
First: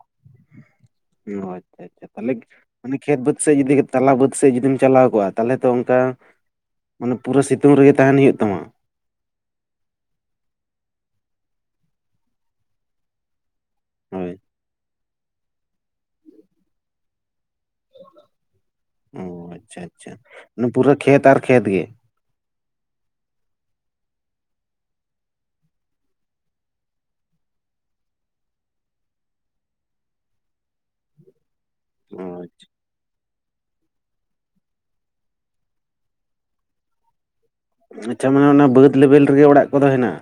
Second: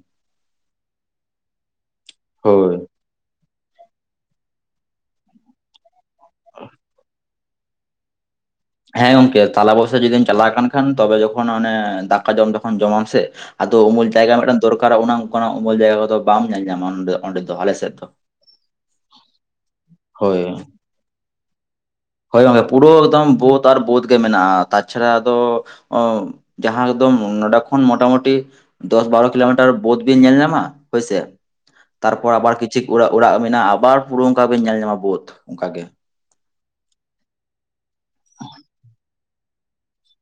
ᱚ ᱟᱪᱪᱷᱟ ᱟᱪᱪᱷᱟ ᱛᱟᱦᱚᱞᱮ ᱦᱳᱭ ᱢᱟᱱᱮ ᱠᱷᱮᱛ ᱵᱟᱹᱫᱽ ᱥᱮᱫ ᱡᱩᱫᱤ ᱛᱟᱞᱟ ᱵᱟᱹᱫᱽ ᱥᱮᱮᱫ ᱡᱩᱫᱤᱢ ᱪᱟᱞᱟᱣ ᱠᱚᱜᱼᱟ ᱛᱟᱦᱚᱞᱮ ᱛᱚ ᱚᱱᱠᱟ ᱢᱟᱱᱮ ᱯᱩᱨᱟᱹ ᱥᱤᱛᱩᱝ ᱨᱮᱜᱮ ᱛᱟᱦᱮᱱ ᱦᱩᱭᱩᱜ ᱛᱟᱢᱟ ᱦᱮᱸ ᱜᱚᱝᱠᱮ ᱛᱟᱞᱟ ᱵᱚᱭᱥᱟ ᱡᱩᱫᱤᱢ ᱪᱟᱞᱟᱣ ᱠᱟᱱ ᱠᱷᱟᱱ ᱛᱚᱵᱮ ᱡᱚᱠᱷᱚᱱ ᱚᱱᱚ ᱫᱟᱠᱟ ᱡᱚᱢ ᱡᱚᱠᱷᱚᱱ ᱡᱚᱢᱟᱢ ᱥᱮ ᱟᱫᱚ ᱩᱢᱩᱞ ᱦᱳᱭ ᱡᱟᱭᱜᱟ ᱢᱤᱫᱴᱟᱝ ᱫᱚᱨᱠᱟᱨᱟ ᱚᱱᱟ ᱚᱱᱠᱟ ᱩᱢᱩᱞ ᱡᱟᱭᱜᱟ ᱠᱚᱫᱚ ᱵᱟᱢ ᱧᱮᱞ ᱧᱟᱞᱧᱟᱢᱟ ᱚᱸᱰᱮ ᱫᱚ ᱟᱞᱮᱥᱮᱫ ᱚ ᱟᱪᱪᱷᱟ ᱟᱪᱪᱷᱟ ᱢᱮ ᱯᱩᱨᱟᱹ ᱠᱷᱮᱛ ᱟᱨ ᱠᱷᱮᱛ ᱜᱮ ᱦᱳᱭ ᱦᱳᱭ ᱯᱩᱨᱟᱹ ᱮᱠᱫᱚᱢ ᱵᱳᱫ ᱟᱨ ᱵᱳᱹᱫ ᱜᱮ ᱢᱮᱱᱟᱜᱼᱟ ᱛᱟᱪᱷᱟᱲᱟ ᱟᱫᱚ ᱡᱟᱦᱟᱸ ᱮᱠᱫᱚᱢ ᱱᱚᱰᱮ ᱠᱷᱚᱱ ᱢᱚᱴᱟᱢᱩᱴᱤ ᱫᱚᱥ ᱵᱟᱨᱚ ᱠᱤᱞᱳᱢᱤᱴᱟᱨ ᱵᱳᱫ ᱵᱤᱱ ᱧᱮᱞ ᱧᱟᱢᱟ ᱦᱳᱭ ᱥᱮ ᱚ ᱛᱟᱨᱯᱚᱨ ᱟᱵᱟᱨ ᱠᱤᱪᱷᱩ ᱚᱲᱟᱜ ᱚᱲᱟᱜ ᱢᱮᱱᱟᱜᱼᱟ ᱟᱵᱟᱨ ᱯᱩᱨᱟ ᱚᱱᱠᱟ ᱜᱮ ᱧᱮᱞ ᱧᱟᱢᱟ ᱵᱟᱹᱫ ᱚᱱᱠᱟ ᱜᱮ ᱟᱪᱪᱷᱟ ᱢᱟᱱᱮ ᱚᱱᱟ ᱵᱟᱹᱫᱽ ᱞᱮᱵᱮᱞ ᱨᱮᱜᱮ ᱚᱲᱟᱜ ᱠᱚᱫᱚ ᱦᱮᱱᱟᱜᱼᱟ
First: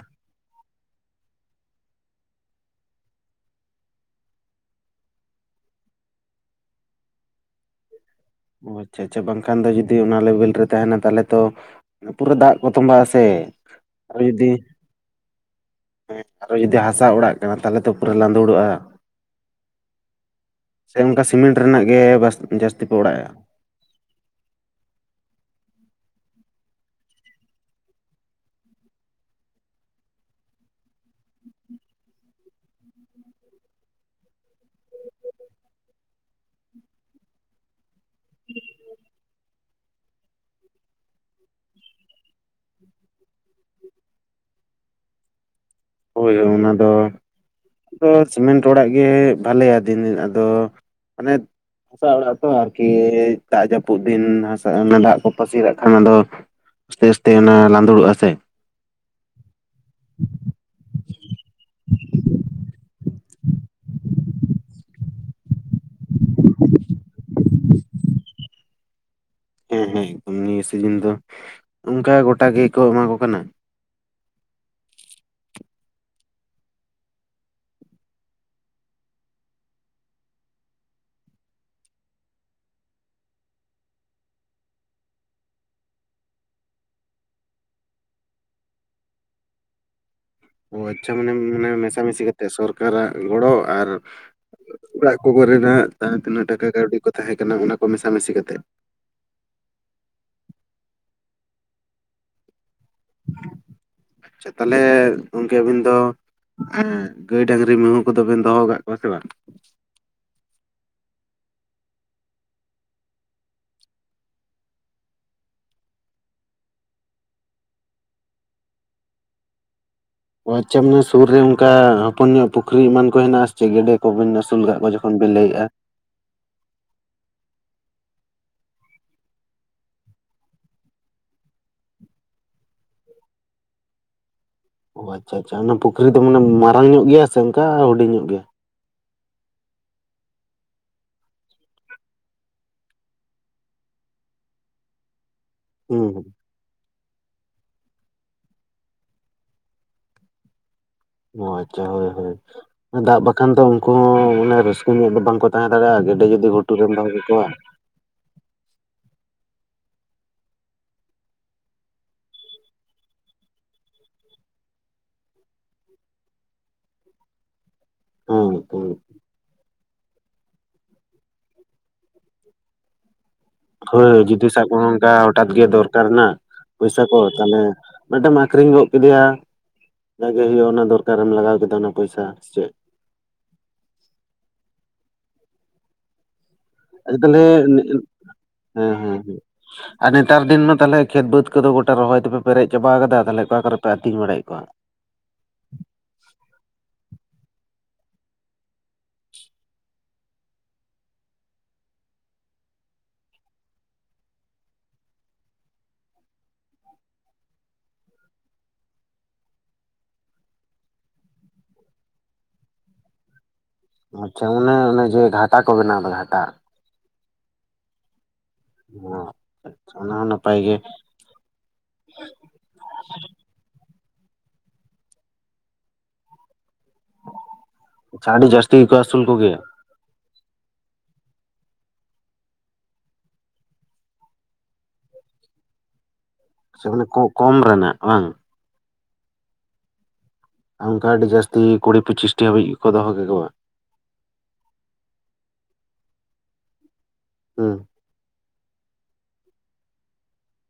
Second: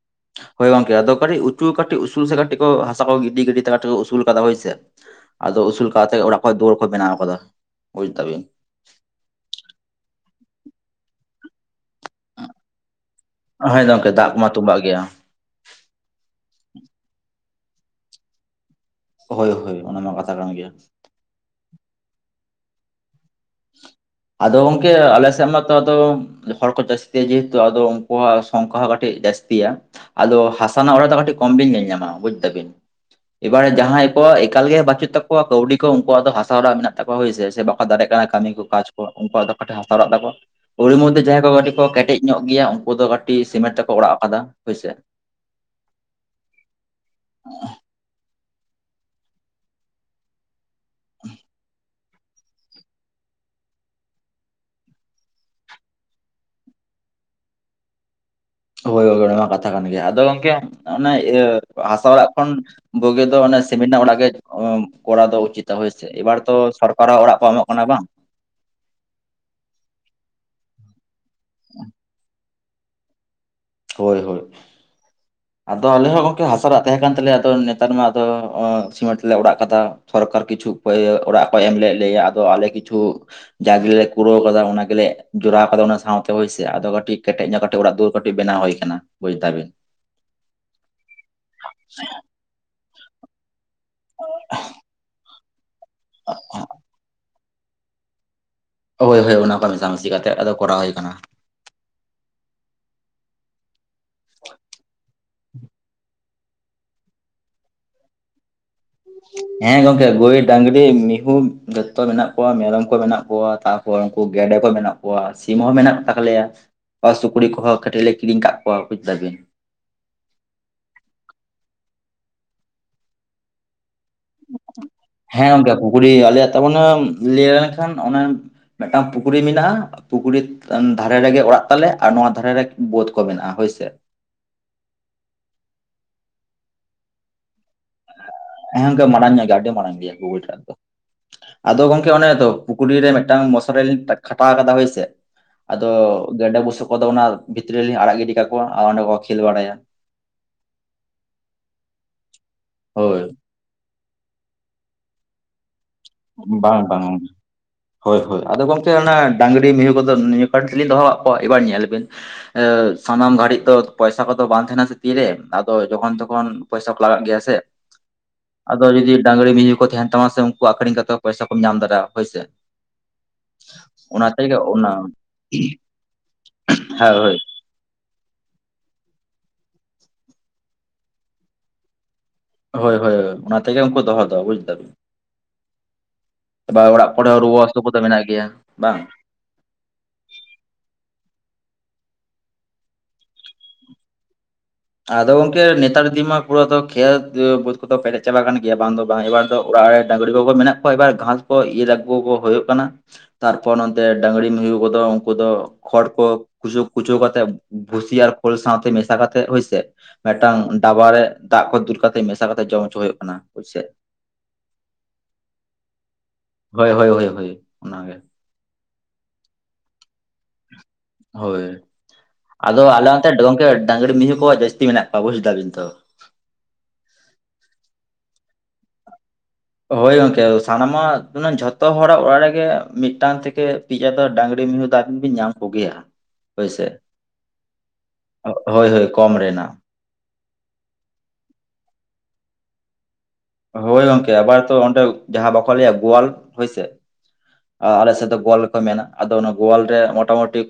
ᱦᱳᱭ ᱜᱚᱝᱠᱮ ᱟᱫᱚ ᱠᱟᱹᱴᱤᱡ ᱩᱪᱩ ᱠᱟᱹᱴᱤᱡ ᱩᱥᱩᱞ ᱥᱮ ᱠᱟᱹᱴᱤᱡ ᱠᱚ ᱦᱟᱥᱟ ᱠᱚ ᱜᱤᱰᱤ ᱜᱤᱰᱤ ᱛᱮ ᱟᱫᱚ ᱠᱚ ᱩᱥᱩᱞ ᱠᱟᱫᱟ ᱦᱳᱭ ᱥᱮ ᱟᱫᱚ ᱩᱥᱩᱞ ᱠᱟᱛᱮ ᱚᱲᱟᱜ ᱠᱷᱚᱡ ᱫᱩᱣᱟᱹᱨ ᱠᱚ ᱵᱮᱱᱟᱣ ᱟᱠᱟᱫᱟ ᱵᱩᱡ ᱫᱟᱵᱤᱱ ᱚ ᱟᱪᱪᱷᱟ ᱟᱪᱪᱷᱟ ᱵᱟᱝᱠᱷᱟᱱ ᱫᱚ ᱡᱩᱫᱤ ᱚᱱᱟ ᱞᱮᱵᱮᱞ ᱨᱮ ᱛᱟᱦᱮᱱᱟ ᱛᱟᱦᱚᱞᱮ ᱛᱚ ᱯᱩᱨᱟᱹ ᱫᱟᱜ ᱠᱚ ᱛᱚᱸᱵᱟᱜ ᱼᱟ ᱥᱮ ᱦᱳᱭ ᱜᱚᱢᱠᱮ ᱫᱟᱜ ᱢᱟ ᱛᱳᱵᱟᱜ ᱜᱮᱭᱟ ᱦᱮᱸ ᱟᱨᱦᱚ ᱡᱩᱫᱤ ᱦᱟᱥᱟ ᱚᱲᱟᱜ ᱠᱟᱱᱟ ᱛᱟᱦᱚᱞᱮ ᱛᱚ ᱯᱩᱨᱟᱹ ᱞᱟᱸᱫᱩᱲᱚᱜᱼᱟ ᱦᱳᱭ ᱦᱳᱭ ᱚᱱᱟᱢᱟ ᱠᱟᱛᱷᱟ ᱠᱟᱱ ᱜᱮᱭᱟ ᱥᱮ ᱚᱱᱠᱟ ᱥᱤᱢᱮᱱᱴ ᱨᱮᱱᱟᱜ ᱜᱮ ᱡᱟᱹᱥᱛᱤ ᱯᱮ ᱚᱲᱟᱜ ᱮᱫᱟ ᱟᱫᱚ ᱜᱚᱝᱠᱮ ᱟᱞᱮ ᱥᱮᱫ ᱢᱟᱛᱚ ᱟᱫᱚ ᱦᱚᱲ ᱠᱚ ᱡᱟᱹᱥᱛᱤ ᱡᱮᱦᱮᱛᱩ ᱟᱫᱚ ᱩᱱᱠᱩᱣᱟᱜ ᱥᱚᱝᱠᱷᱟ ᱦᱚᱸ ᱠᱟᱹᱴᱤᱡ ᱡᱟᱹᱥᱛᱤᱭᱟ ᱟᱫᱚ ᱦᱟᱥᱟ ᱨᱮᱱᱟᱜ ᱚᱲᱟᱜ ᱫᱚ ᱠᱟᱹᱴᱤᱡ ᱠᱚᱢ ᱵᱤᱱ ᱧᱮᱞ ᱧᱟᱢᱟ ᱵᱩᱡ ᱫᱟᱵᱤᱱ ᱮᱵᱟᱨᱮ ᱡᱟᱦᱟᱸᱭ ᱠᱚᱣᱟᱜ ᱮᱠᱟᱞ ᱜᱮ ᱵᱟᱪᱩᱜ ᱛᱟᱠᱚᱣᱟ ᱠᱟᱣᱰᱤ ᱠᱚ ᱩᱱᱠᱩᱣᱟᱜ ᱫᱚ ᱦᱟᱥᱟ ᱚᱲᱟᱜ ᱢᱮᱱᱟᱜ ᱛᱟᱠᱚᱣᱟ ᱦᱳᱭᱥᱮ ᱥᱮ ᱵᱟᱠᱚ ᱫᱟᱲᱮ ᱠᱟᱣ ᱠᱟᱹᱢᱤ ᱠᱚ ᱠᱟᱡ ᱠᱚᱣᱟᱜ ᱩᱱᱠᱩᱣᱟᱜ ᱫᱚ ᱠᱟᱹᱴᱤᱡ ᱦᱟᱥᱟ ᱚᱲᱟᱜ ᱛᱟᱠᱚᱣᱟ ᱚᱲᱤ ᱢᱚᱫᱷᱮ ᱡᱟᱦᱟᱸᱭ ᱠᱚ ᱠᱟᱴᱤᱡᱽ ᱠᱚ ᱠᱮᱴᱮᱡᱽ‌ ᱧᱚᱜ ᱜᱮᱭᱟ ᱩᱱᱠᱩ ᱫᱚ ᱠᱟᱹᱴᱤᱡᱽ ᱥᱤᱢᱮᱱᱴ ᱛᱮᱠᱚ ᱚᱲᱟᱜ ᱟᱠᱟᱫᱟ ᱦᱳᱭᱥᱮ *inaudible* ᱦᱳᱭ ᱦᱳᱭ ᱚᱱᱟ ᱫᱚ ᱟᱫᱚ ᱥᱤᱢᱮᱱᱴ ᱚᱲᱟᱜ ᱜᱮ ᱵᱷᱟᱞᱮᱭᱟ ᱫᱤᱱ ᱟᱫᱚ ᱢᱟᱱᱮ ᱦᱟᱥᱟ ᱚᱲᱟᱜ ᱛᱚ ᱟᱨᱠᱤ ᱫᱟᱜᱽ ᱡᱟᱹᱯᱩᱫ ᱫᱤᱱ ᱦᱟᱥᱟ ᱚᱱᱟ ᱫᱟᱜᱽ ᱠᱚ ᱯᱟᱹᱥᱤᱨᱟᱜ ᱠᱷᱟᱱ ᱟᱫᱚ ᱛᱮᱥ ᱛᱮ ᱚᱱᱟ ᱞᱟᱸᱫᱩᱲᱚᱜᱼᱟ ᱥᱮ ᱦᱳᱭ ᱠᱚᱜᱮ ᱠᱟᱛᱷᱟ ᱠᱟᱱ ᱜᱮᱭᱟ ᱟᱫᱚ ᱜᱚᱝᱠᱮ ᱚᱱᱮ ᱤᱭᱟᱹ ᱦᱟᱥᱟ ᱚᱲᱟᱜ ᱠᱷᱚᱱ ᱵᱩᱜᱤ ᱫᱚ ᱚᱱᱮ ᱥᱤᱢᱤᱱ ᱨᱮᱱᱟᱜ ᱚᱲᱟᱜ ᱜᱮ ᱠᱚᱨᱟᱣ ᱫᱚ ᱩᱪᱤᱛᱟ ᱦᱳᱭ ᱥᱮ ᱮᱵᱟᱨ ᱛᱚ ᱥᱚᱨᱠᱟᱨᱟᱜ ᱚᱲᱟᱜ ᱠᱚ ᱮᱢᱚᱜ ᱠᱟᱱᱟ ᱵᱟᱝ ᱦᱮᱸ ᱦᱮᱸ ᱮᱠᱫᱚᱢ ᱱᱤᱭᱟᱹ ᱥᱤᱡᱤᱱ ᱫᱚ ᱚᱱᱠᱟ ᱜᱚᱴᱟ ᱜᱮᱠᱚ ᱮᱢᱟ ᱠᱚ ᱠᱟᱱᱟ᱾ ᱦᱳᱭ ᱦᱳᱭ *inaudible* ᱟᱫᱚ ᱟᱞᱮ ᱦᱚᱸ ᱜᱚᱝᱠᱮ ᱦᱟᱥᱟ ᱚᱲᱟᱜ ᱛᱟᱦᱮᱸ ᱠᱟᱱ ᱛᱟᱞᱮᱭᱟ ᱟᱫᱚ ᱱᱮᱛᱟᱨ ᱢᱟ ᱟᱫᱚ ᱥᱤᱢᱮᱱᱴ ᱛᱮᱞᱮ ᱚᱲᱟᱜ ᱟᱠᱟᱫᱟ᱾ ᱥᱚᱨᱠᱟᱨ ᱠᱤᱪᱷᱩ ᱚᱲᱟᱜ ᱠᱚᱭ ᱮᱢ ᱞᱮᱫ ᱞᱮᱭᱟ ᱟᱫᱚ ᱟᱞᱮ ᱠᱤᱪᱷᱩ ᱡᱟ ᱜᱮᱞᱮ ᱠᱩᱲᱟᱹᱣ ᱟᱠᱟᱫᱟ ᱚᱱᱟ ᱜᱮᱞᱮ ᱡᱚᱲᱟᱣ ᱟᱠᱟᱫᱟ ᱚᱱᱟ ᱥᱟᱶᱛᱮ ᱦᱳᱭ ᱥᱮ ᱟᱫᱚ ᱠᱟᱹᱴᱤᱡᱽ ᱠᱮᱴᱮᱡᱽ ᱧᱚᱜ ᱠᱟᱹᱴᱤᱡᱽ ᱚᱲᱟᱜ ᱫᱩᱣᱟᱹᱨ ᱵᱮᱱᱟᱣ ᱦᱩᱭ ᱟᱠᱟᱱᱟ ᱵᱩᱡᱽ ᱫᱟᱵᱤᱱ ᱚ ᱟᱪᱪᱷᱟ ᱢᱟᱱᱮ ᱢᱟᱱᱮ ᱢᱮᱥᱟᱢᱤᱥᱤ ᱠᱟᱛᱮᱜ ᱥᱚᱨᱠᱟᱨᱟᱜ ᱜᱚᱲᱚ ᱟᱨ ᱚᱲᱟᱜ ᱠᱚ ᱠᱚᱨᱮᱱᱟᱜ ᱡᱟᱦᱟᱸ ᱛᱤᱱᱟᱹᱜ ᱴᱟᱠᱟ ᱠᱟᱹᱣᱰᱤ ᱠᱚ ᱛᱟᱦᱮᱸ ᱠᱟᱱᱟ ᱚᱱᱟ ᱠᱚ ᱢᱮᱥᱟᱢᱤᱥᱤ ᱠᱚ ᱠᱟᱛᱮᱫ ᱦᱳᱭ ᱦᱳᱭ ᱚᱱᱟ ᱠᱚ ᱢᱮᱥᱟᱢᱤᱥᱤ ᱠᱟᱛᱮᱫ ᱟᱫᱚ ᱠᱚᱨᱟᱣ ᱦᱩᱭ ᱟᱠᱟᱱᱟ᱾ *inaudible* ᱟᱪᱪᱷᱟ ᱛᱟᱦᱚᱞᱮ ᱜᱚᱝᱠᱮ ᱟᱵᱤᱱ ᱫᱚ ᱜᱟᱹᱭ ᱰᱟᱝᱨᱤ ᱢᱤᱭᱦᱩ ᱠᱚᱫᱚ ᱵᱮᱱ ᱫᱚᱦᱚ ᱠᱟᱜ ᱠᱚᱣᱟ ᱥᱮ ᱵᱟᱝ ᱦᱮᱸ ᱜᱚᱝᱠᱮ ᱜᱟᱹᱭ ᱰᱟᱹᱝᱨᱤ ᱢᱤᱭᱦᱩ ᱡᱚᱛᱚ ᱢᱮᱱᱟᱜ ᱠᱚᱣᱟ ᱢᱮᱨᱚᱢ ᱠᱚ ᱢᱮᱱᱟᱜ ᱠᱚᱣᱟ ᱛᱟᱨ ᱠᱚᱣᱟ ᱩᱱᱠᱩ ᱜᱮᱰᱮ ᱠᱚ ᱢᱮᱱᱟᱜ ᱠᱚᱣᱟ ᱥᱤᱢ ᱦᱚᱸ ᱢᱮᱱᱟᱜ ᱛᱟᱞᱮᱭᱟ᱾ ᱚ ᱥᱩᱠᱨᱤ ᱠᱚᱦᱚᱸ ᱠᱟᱹᱴᱤᱡᱽ ᱞᱮ ᱠᱤᱨᱤᱧ ᱠᱟᱫ ᱠᱚᱣᱟ ᱵᱩᱡᱽ ᱫᱟᱵᱤᱱ ᱚ ᱟᱪᱪᱷᱟ ᱢᱟᱱᱮ ᱥᱩᱨ ᱨᱮ ᱚᱱᱠᱟ ᱦᱚᱯᱚᱱ ᱧᱚᱜ ᱯᱩᱠᱷᱨᱤ ᱮᱢᱟᱱ ᱠᱚ ᱦᱮᱱᱟᱜᱼᱟ ᱥᱮ ᱪᱮ ᱜᱮᱰᱮ ᱠᱚ ᱵᱤᱱ ᱟᱹᱥᱩᱞ ᱟᱠᱟᱫ ᱠᱚᱣᱟ ᱡᱚᱠᱷᱚᱱ ᱵᱤᱱ ᱦᱮᱸ ᱞᱟᱹᱭᱮᱜᱼᱟ ᱜᱚᱝᱠᱮ ᱯᱩᱠᱷᱨᱤ ᱟᱞᱮᱭᱟᱜ ᱛᱟ ᱢᱟᱱᱮ ᱞᱟᱹᱭ ᱞᱮᱱᱠᱷᱟᱱ ᱚᱱᱟ ᱢᱤᱫᱴᱟᱝ ᱯᱩᱠᱷᱨᱤ ᱢᱮᱱᱟᱜᱼᱟ ᱯᱩᱠᱷᱨᱤ ᱫᱷᱟᱨᱮ ᱨᱮᱜᱮ ᱚᱲᱟᱜ ᱛᱟᱞᱮ ᱟᱨ ᱱᱚᱣᱟ ᱫᱷᱟᱨᱮ ᱨᱮ ᱵᱟᱹᱫᱽ ᱠᱚ ᱢᱮᱱᱟᱜᱼᱟ ᱦᱳᱭ ᱥᱮ ᱚ ᱟᱪᱪᱷᱟ ᱟᱪᱪᱷᱟ ᱚᱱᱟ ᱯᱩᱠᱷᱨᱤ ᱫᱚ ᱢᱟᱱᱮ ᱢᱟᱨᱟᱝ ᱧᱚᱜ ᱜᱮᱭᱟ ᱥᱮ ᱚᱱᱠᱟ ᱦᱩᱰᱤᱧ ᱧᱚᱜ ᱜᱮᱭᱟ᱾ ᱦᱮ ᱜᱚᱝᱠᱮ ᱢᱟᱲᱟᱝ ᱧᱚᱜ ᱜᱮᱭᱟ ᱟᱹᱰᱤ ᱢᱟᱲᱟᱝ ᱜᱮᱭᱟ ᱯᱩᱠᱷᱨᱤ ᱴᱟᱜ ᱫᱚ ᱟᱫᱚ ᱜᱚᱝᱠᱮ ᱚᱱᱮ ᱛᱚ ᱯᱩᱠᱷᱨᱤ ᱨᱮ ᱢᱤᱫᱴᱟᱝ ᱢᱚᱥᱟᱨᱤ ᱞᱤᱧ ᱠᱷᱟᱴᱟᱣ ᱟᱠᱟᱫᱟ ᱦᱳᱭ ᱥᱮ ᱟᱫᱚ ᱦᱩᱸ ᱦᱩᱸ, ᱜᱮᱰᱮ ᱵᱩᱥᱟᱹᱜ ᱠᱚᱫᱚ ᱚᱱᱟ ᱵᱷᱤᱛᱨᱤ ᱨᱮ ᱞᱤᱧ ᱟᱲᱟᱜ ᱜᱤᱰᱤ ᱠᱟᱠᱚᱣᱟ ᱚᱸᱰᱮ ᱠᱚ ᱠᱷᱮᱞ ᱵᱟᱲᱟᱭᱟ᱾ ᱚ ᱟᱪᱪᱷᱟ ᱦᱳᱭ ᱦᱳᱭ ᱫᱟᱜᱽ ᱦᱳᱭ ᱵᱟᱠᱷᱟᱱ ᱫᱚ ᱩᱱᱠᱩ ᱦᱚᱸ ᱢᱟᱱᱮ ᱨᱟᱹᱥᱠᱟᱹ ᱧᱚᱜ ᱫᱚ ᱵᱟᱝᱠᱚ ᱛᱟᱦᱮᱸ ᱫᱟᱲᱮᱭᱟᱜᱼᱟ ᱜᱮᱰᱮ ᱡᱩᱫᱤ ᱜᱷᱩᱴᱩ ᱵᱟᱝ ᱨᱮᱢ ᱵᱟᱝ ᱫᱚᱦᱚ ᱠᱟᱠᱚᱣᱟ ᱦᱳᱭ ᱦᱳᱭ ᱟᱫᱚ ᱜᱚᱝᱠᱮ ᱚᱱᱟ ᱰᱟᱝᱨᱤ ᱢᱤᱭᱦᱩ ᱠᱚᱫᱚ ᱱᱤᱭᱟᱹ ᱠᱟᱨᱚᱱ ᱛᱮᱞᱤᱧ ᱫᱚᱦᱚ ᱠᱟᱫ ᱠᱚᱣᱟ ᱮᱵᱟᱨ ᱧᱮᱞ ᱵᱤᱱ ᱮ ᱥᱟᱱᱟᱢ ᱜᱷᱟᱹᱲᱤᱡ ᱫᱚ ᱯᱚᱭᱥᱟ ᱠᱚᱫᱚ ᱵᱟᱝ ᱛᱟᱦᱮᱸᱱᱟ ᱥᱮ ᱛᱤᱨᱮ ᱟᱫᱚ ᱡᱚᱠᱷᱚᱱ ᱛᱚᱠᱷᱚᱱ ᱯᱚᱭᱥᱟ ᱠᱚ ᱞᱟᱜᱟᱜ ᱜᱮᱭᱟ ᱥᱮ ᱟᱫᱚ ᱦᱮᱸ ᱡᱩᱫᱤ ᱰᱟᱝᱨᱤ ᱢᱤᱭᱦᱩ ᱠᱚ ᱛᱟᱦᱮᱱ ᱛᱟᱢᱟ ᱥᱮ ᱩᱱᱠᱩ ᱟᱹᱷᱨᱤᱧ ᱠᱟᱛᱮ ᱛᱚ ᱯᱚᱭᱥᱟ ᱠᱚᱢ ᱧᱟᱢ ᱫᱟᱲᱮᱭᱟᱜ ᱦᱳᱭ ᱥᱮ ᱦᱳᱭ ᱡᱩᱫᱤ ᱥᱟᱵ ᱠᱟᱜ ᱢᱮ ᱚᱱᱟ ᱚᱱᱠᱟ ᱦᱚᱴᱟᱛ ᱜᱮ ᱫᱚᱨᱠᱟᱨ ᱱᱟ ᱯᱚᱭᱥᱟ ᱦᱮᱸ ᱠᱚ ᱦᱳᱭ ᱛᱟᱦᱚᱞᱮ ᱢᱤᱫᱴᱮᱢ ᱟᱹᱠᱷᱨᱤᱧ ᱜᱚᱫ ᱠᱮᱫᱮᱭᱟ ᱡᱟᱜᱮ ᱦᱩᱭᱩᱜ-ᱟ ᱚᱱᱟ ᱫᱚᱨᱠᱟᱨ ᱨᱮᱢ ᱞᱟᱜᱟᱣ ᱠᱮᱫᱟ ᱚᱱᱟ ᱯᱚᱭᱥᱟ ᱥᱮ ᱪᱮᱫ ᱦᱳᱭ ᱦᱳᱭ ᱚᱱᱟ ᱛᱮᱜᱮ ᱩᱱᱠᱩ ᱫᱚᱦᱚ ᱫᱚ ᱵᱩᱡᱽ ᱫᱟᱹᱵᱤᱱ ᱮᱵᱟᱨ ᱚᱲᱟᱜ ᱟᱪᱪᱷᱟ ᱠᱚᱨᱮ ᱛᱟᱦᱚᱞᱮ ᱦᱚᱸ ᱨᱩᱣᱟᱹ ᱦᱟᱹᱥᱩ ᱦᱮᱸ ᱠᱚ ᱫᱚ ᱢᱮᱱᱟᱜ ᱜᱮᱭᱟ ᱦᱮᱸ ᱵᱟᱝ ᱦᱮᱸ ᱟᱨ ᱱᱮᱛᱟᱨ ᱫᱤᱱ ᱢᱟ ᱛᱟᱦᱚᱞᱮ ᱠᱷᱮᱛ ᱵᱟᱹᱫᱽ ᱠᱚᱫᱚ ᱜᱚᱴᱟ ᱨᱚᱦᱚᱭ ᱛᱮᱯᱮ ᱯᱮᱨᱮᱡᱽ ᱪᱟᱵᱟ ᱠᱟᱫᱟ ᱛᱟᱦᱞᱮ ᱚᱠᱟ ᱠᱚᱨᱮ ᱯᱮ ᱟᱹᱛᱤᱧ ᱵᱟᱲᱟᱭᱮᱫ ᱠᱚᱣᱟ? ᱟᱫᱚ ᱜᱚᱝᱠᱮ ᱱᱮᱛᱟᱨ ᱫᱤᱱᱢᱟ ᱯᱩᱨᱟᱹ ᱟᱫᱚ ᱠᱷᱮᱛ ᱵᱟᱹᱫᱽ ᱠᱚᱫᱚ ᱯᱮᱨᱮᱡ ᱪᱟᱵᱟ ᱠᱟᱱ ᱜᱮᱭᱟ ᱵᱟᱝ ᱫᱚ ᱵᱟᱝ ᱮᱵᱟᱨ ᱛᱚ ᱚᱲᱟᱜ ᱨᱮ ᱰᱟᱝᱨᱤ ᱠᱚᱠᱚ ᱢᱮᱱᱟᱜ ᱠᱚᱣᱟ ᱮᱵᱟᱨ ᱜᱷᱟᱥ ᱠᱚ ᱤᱨ ᱟᱹᱜᱩ ᱠᱚ ᱦᱳᱭᱳᱜ ᱠᱟᱱᱟ᱾ ᱛᱟᱨᱯᱚᱨ ᱱᱚᱱᱛᱮ ᱰᱟᱝᱨᱤ ᱢᱤᱭᱦᱩ ᱠᱚᱫᱚ ᱩᱱᱠᱩ ᱫᱚ ᱠᱷᱚᱲ ᱠᱚ ᱠᱩᱪᱩ ᱠᱩᱪᱟᱹ ᱠᱟᱛᱮ ᱵᱷᱩᱥᱤ ᱟᱨ ᱠᱷᱳᱞ ᱥᱟᱶᱛᱮ ᱢᱮᱥᱟ ᱠᱟᱛᱮ ᱦᱳᱭ ᱥᱮ ᱛᱮᱫ ᱢᱤᱫᱴᱟᱝ ᱰᱟᱵᱟ ᱨᱮ ᱫᱟᱜᱽ ᱠᱚ ᱫᱩᱞ ᱠᱟᱛᱮᱫ ᱢᱮᱥᱟ ᱠᱟᱛᱮᱫ ᱡᱚᱢ ᱦᱚᱪᱚ ᱦᱳᱭᱳᱜ ᱠᱟᱱᱟ ᱦᱳᱭ ᱥᱮ। ᱟᱪᱪᱷᱟ ᱚᱱᱮ ᱚᱱᱮ ᱡᱮ ᱜᱷᱟᱴᱟ ᱠᱚ ᱵᱮᱱᱟᱣ ᱫᱚ ᱜᱷᱟᱴᱟ ᱦᱳᱭ ᱦᱳᱭ ᱦᱳᱭ ᱚᱱᱟ ᱜᱮ ᱦᱮᱸ ᱟᱪᱷᱷᱟ ᱱᱟᱜ ᱱᱟᱯᱟᱭ ᱜᱮ ᱦᱳᱭ ᱟᱫᱚ ᱟᱞᱮ ᱚᱱᱛᱮ ᱜᱚᱝᱠᱮ ᱰᱟᱝᱨᱤ ᱢᱤᱦᱩ ᱠᱚ ᱡᱟᱹᱥᱛᱤ ᱢᱮᱱᱟᱜ ᱠᱚᱣᱟ ᱵᱩᱡ ᱮ ᱫᱟᱹᱵᱤᱱ ᱛᱚ ᱟᱪᱪᱷᱟ ᱟᱹᱰᱤ ᱡᱟᱹᱥᱛᱤ ᱜᱮ ᱠᱚ ᱟᱹᱥᱩᱞ ᱠᱚᱜᱮᱭᱟ ᱦᱳᱭ ᱜᱚᱝᱠᱮ ᱥᱟᱱᱟᱢᱟᱜ ᱡᱷᱚᱛᱚ ᱦᱚᱲᱟᱜ ᱚᱲᱟᱜ ᱨᱮᱜᱮ ᱢᱤᱫᱴᱟᱝ ᱛᱷᱮᱠᱮ ᱯᱤᱭᱟ ᱫᱚ ᱰᱟᱝᱨᱤ ᱢᱤᱦᱩ *unintelligible* ᱵᱤᱱ ᱧᱟᱢ ᱠᱚᱜᱮᱭᱟ ᱥᱮ ᱢᱟᱱᱮ ᱠᱚᱼᱠᱚᱢ ᱨᱮᱱᱟᱜ ᱵᱟᱝ ᱦᱳᱭ ᱦᱳᱭ ᱠᱚᱢ ᱨᱮᱱᱟᱜ ᱚᱱᱠᱟ ᱟᱹᱰᱤ ᱡᱟᱹᱥᱛᱤ ᱠᱩᱲᱤ ᱯᱚᱸᱪᱤᱥᱴᱤ ᱦᱟᱹᱵᱤᱡ ᱜᱮᱠᱚ ᱫᱚᱦᱚ ᱠᱮᱠᱚᱣᱟ ᱦᱳᱭ ᱜᱚᱝᱠᱮ ᱟᱵᱟᱨ ᱛᱚ ᱚᱸᱰᱮ ᱡᱟᱦᱟᱸ ᱵᱟᱠᱚ ᱞᱟᱹᱭᱟ ᱜᱳᱣᱟᱞ ᱦᱳᱭ ᱥᱮ᱾ ᱦᱩᱸ ᱟᱞᱮ ᱥᱮᱫ ᱫᱚ ᱜᱳᱣᱟᱞ ᱜᱮᱠᱚ ᱢᱮᱱᱟ ᱟᱫᱚ ᱚᱱᱟ ᱜᱳᱣᱟᱞ ᱨᱮ ᱢᱚᱴᱟ ᱢᱩᱴᱤ